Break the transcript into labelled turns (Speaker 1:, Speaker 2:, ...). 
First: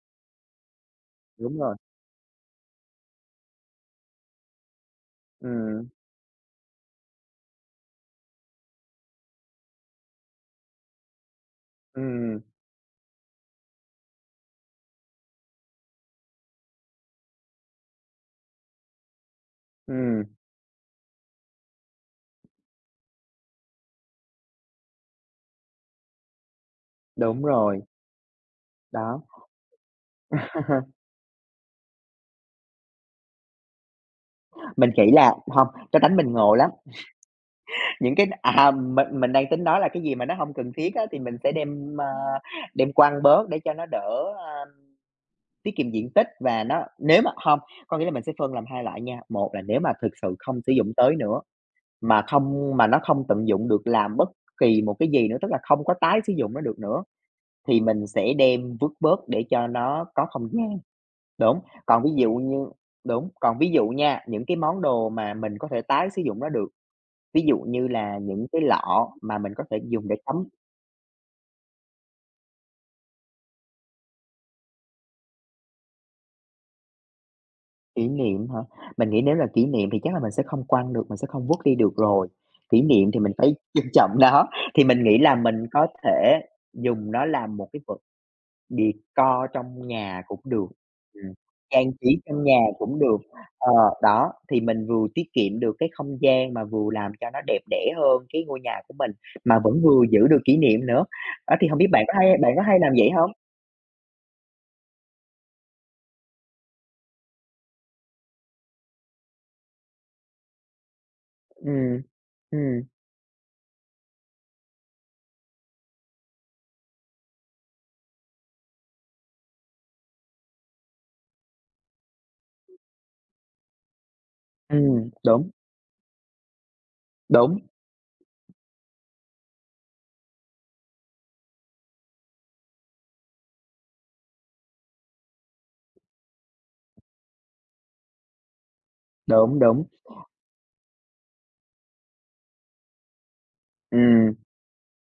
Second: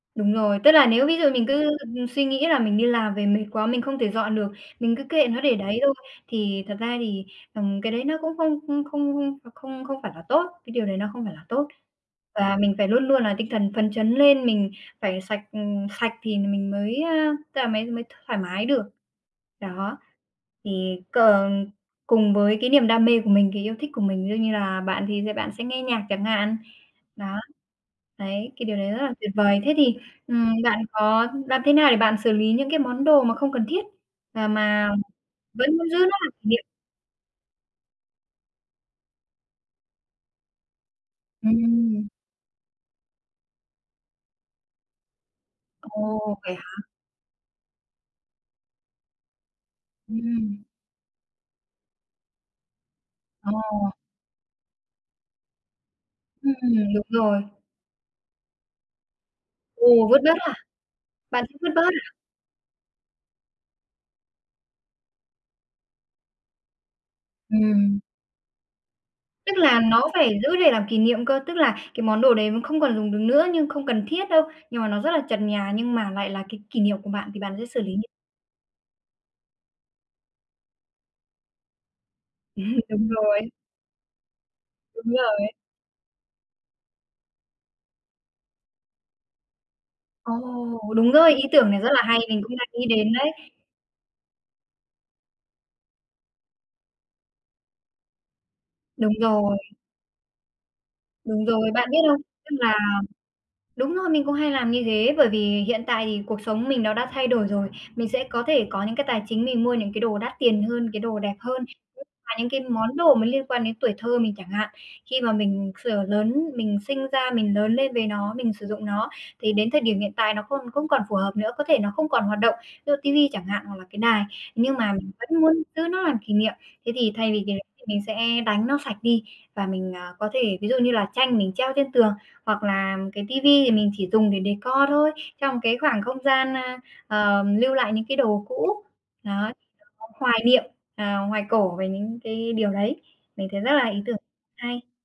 Speaker 1: Đúng rồi, tức là nếu ví dụ mình
Speaker 2: Đúng
Speaker 1: cứ
Speaker 2: rồi.
Speaker 1: suy nghĩ là mình đi làm về mệt quá, mình không thể dọn được, mình cứ kệ nó để đấy
Speaker 2: Ừm.
Speaker 1: thôi, thì thật ra thì, ừm, cái đấy nó cũng không không không không không phải là tốt, cái điều đấy nó không phải là tốt.
Speaker 2: Ừm.
Speaker 1: Và mình phải luôn luôn là tinh thần phấn chấn lên, mình phải sạch sạch thì mình mới, ơ, tức là mới mới thoải mái được. Đó,
Speaker 2: Ừm.
Speaker 1: thì c ờ, cùng với cái niềm đam mê của mình, cái yêu thích của mình, ví dụ như là bạn thì bạn sẽ nghe nhạc chẳng hạn. Đó,
Speaker 2: Đúng rồi.
Speaker 1: đấy, cái điều đấy rất là
Speaker 2: Đó.
Speaker 1: tuyệt vời. Thế thì, ừm, bạn có làm thế nào để bạn xử lý những cái món đồ mà không cần thiết, à,
Speaker 2: Mình
Speaker 1: mà
Speaker 2: chỉ là hông,
Speaker 1: vẫn muốn giữ
Speaker 2: cái
Speaker 1: nó
Speaker 2: tánh mình
Speaker 1: làm kỷ
Speaker 2: ngộ
Speaker 1: niệm?
Speaker 2: lắm. Những cái à, mình mình đang tính nói là cái gì mà nó hông cần thiết á thì mình sẽ đem,
Speaker 1: Ừm.
Speaker 2: ơ, đem quăng bớt để cho nó đỡ, ơ, tiết kiệm diện tích
Speaker 1: Ồ, vậy
Speaker 2: và
Speaker 1: hả?
Speaker 2: nó nếu mà không, có nghĩa là mình sẽ phân làm 2 loại nha, 1 là nếu mà thực sự không
Speaker 1: Ừm.
Speaker 2: sử dụng tới nữa, mà không mà nó không tận dụng được
Speaker 1: Ồ.
Speaker 2: làm bất kỳ một cái gì nữa, tức là không có tái sử dụng
Speaker 1: Ừm,
Speaker 2: nó được nữa
Speaker 1: đúng rồi.
Speaker 2: thì mình sẽ đem vứt bớt để cho
Speaker 1: Ừ,
Speaker 2: nó
Speaker 1: vứt
Speaker 2: có
Speaker 1: bớt
Speaker 2: không
Speaker 1: hả?
Speaker 2: gian.
Speaker 1: Bạn sẽ
Speaker 2: Đúng,
Speaker 1: vứt bớt
Speaker 2: còn
Speaker 1: à?
Speaker 2: ví dụ như đúng, còn ví dụ nha, những cái món đồ mà mình có thể tái sử dụng nó được, ví dụ như
Speaker 1: Ừm.
Speaker 2: là những cái lọ mà mình
Speaker 1: Tức
Speaker 2: có thể
Speaker 1: là nó
Speaker 2: dùng để
Speaker 1: phải
Speaker 2: cắm
Speaker 1: giữ để làm kỷ niệm cơ, tức là cái món đồ đấy không còn dùng được nữa nhưng không cần thiết đâu, nhưng mà nó rất là chật nhà nhưng mà lại là cái kỷ niệm của bạn thì bạn sẽ xử lý như
Speaker 2: Kỷ niệm hả? Mình nghĩ nếu là kỷ niệm thì chắc là mình sẽ không quăng được, mình sẽ không vứt đi được rồi, kỷ
Speaker 1: Đúng
Speaker 2: niệm thì mình
Speaker 1: rồi.
Speaker 2: phải trân trọng nó, thì mình
Speaker 1: Đúng
Speaker 2: nghĩ là
Speaker 1: rồi.
Speaker 2: mình có thể dùng nó làm một cái vật decor trong nhà
Speaker 1: Ồ,
Speaker 2: cũng được,
Speaker 1: đúng rồi,
Speaker 2: ừm,
Speaker 1: ý tưởng này rất
Speaker 2: trang
Speaker 1: là
Speaker 2: trí
Speaker 1: hay, mình
Speaker 2: trong
Speaker 1: cũng
Speaker 2: nhà
Speaker 1: đang nghĩ
Speaker 2: cũng
Speaker 1: đến
Speaker 2: được,
Speaker 1: đấy.
Speaker 2: ờ, đó thì mình vừa tiết kiệm được cái không gian mà vừa làm cho nó đẹp đẽ hơn cái ngôi nhà của mình
Speaker 1: Đúng rồi.
Speaker 2: mà vẫn vừa giữ được kỷ niệm nữa.
Speaker 1: Đúng
Speaker 2: Đó thì
Speaker 1: rồi,
Speaker 2: hông
Speaker 1: bạn
Speaker 2: biết
Speaker 1: biết
Speaker 2: bạn có
Speaker 1: không?
Speaker 2: hay bạn
Speaker 1: Tức
Speaker 2: có
Speaker 1: là
Speaker 2: hay làm vậy hông?
Speaker 1: đúng rồi mình cũng hay làm như thế bởi vì hiện tại thì cuộc sống mình nó đã thay đổi rồi, mình sẽ có thể có những cái tài chính mình mua những cái đồ đắt tiền hơn, cái đồ đẹp hơn.
Speaker 2: Ừm,
Speaker 1: Mà những cái
Speaker 2: ừm.
Speaker 1: món đồ mà liên quan đến tuổi thơ mình chẳng hạn, khi mà mình sửa lớn mình sinh ra mình lớn lên với nó, mình sử dụng nó thì đến thời điểm hiện tại nó còn không còn phù hợp nữa, có thể nó không còn hoạt động, ví dụ ti vi chẳng hạn hoặc là cái đài. Nhưng mà
Speaker 2: Ừm,
Speaker 1: mình vẫn
Speaker 2: đúng.
Speaker 1: muốn giữ nó làm kỷ niệm, thế thì thay vì cái
Speaker 2: Đúng.
Speaker 1: đấy thì mình sẽ đánh nó sạch đi và mình, ờ, có thể ví dụ như là tranh mình treo trên tường, hoặc là cái ti vi thì mình chỉ dùng để decor thôi, trong cái khoảng không gian, a, ờ, lưu lại những cái đồ cũ, đó
Speaker 2: Đúng, đúng.
Speaker 1: [unintelligible] hoài niệm, ờ, hoài cổ về những cái điều đấy, mình thấy rất là ý tưởng
Speaker 2: Ừm.
Speaker 1: hay.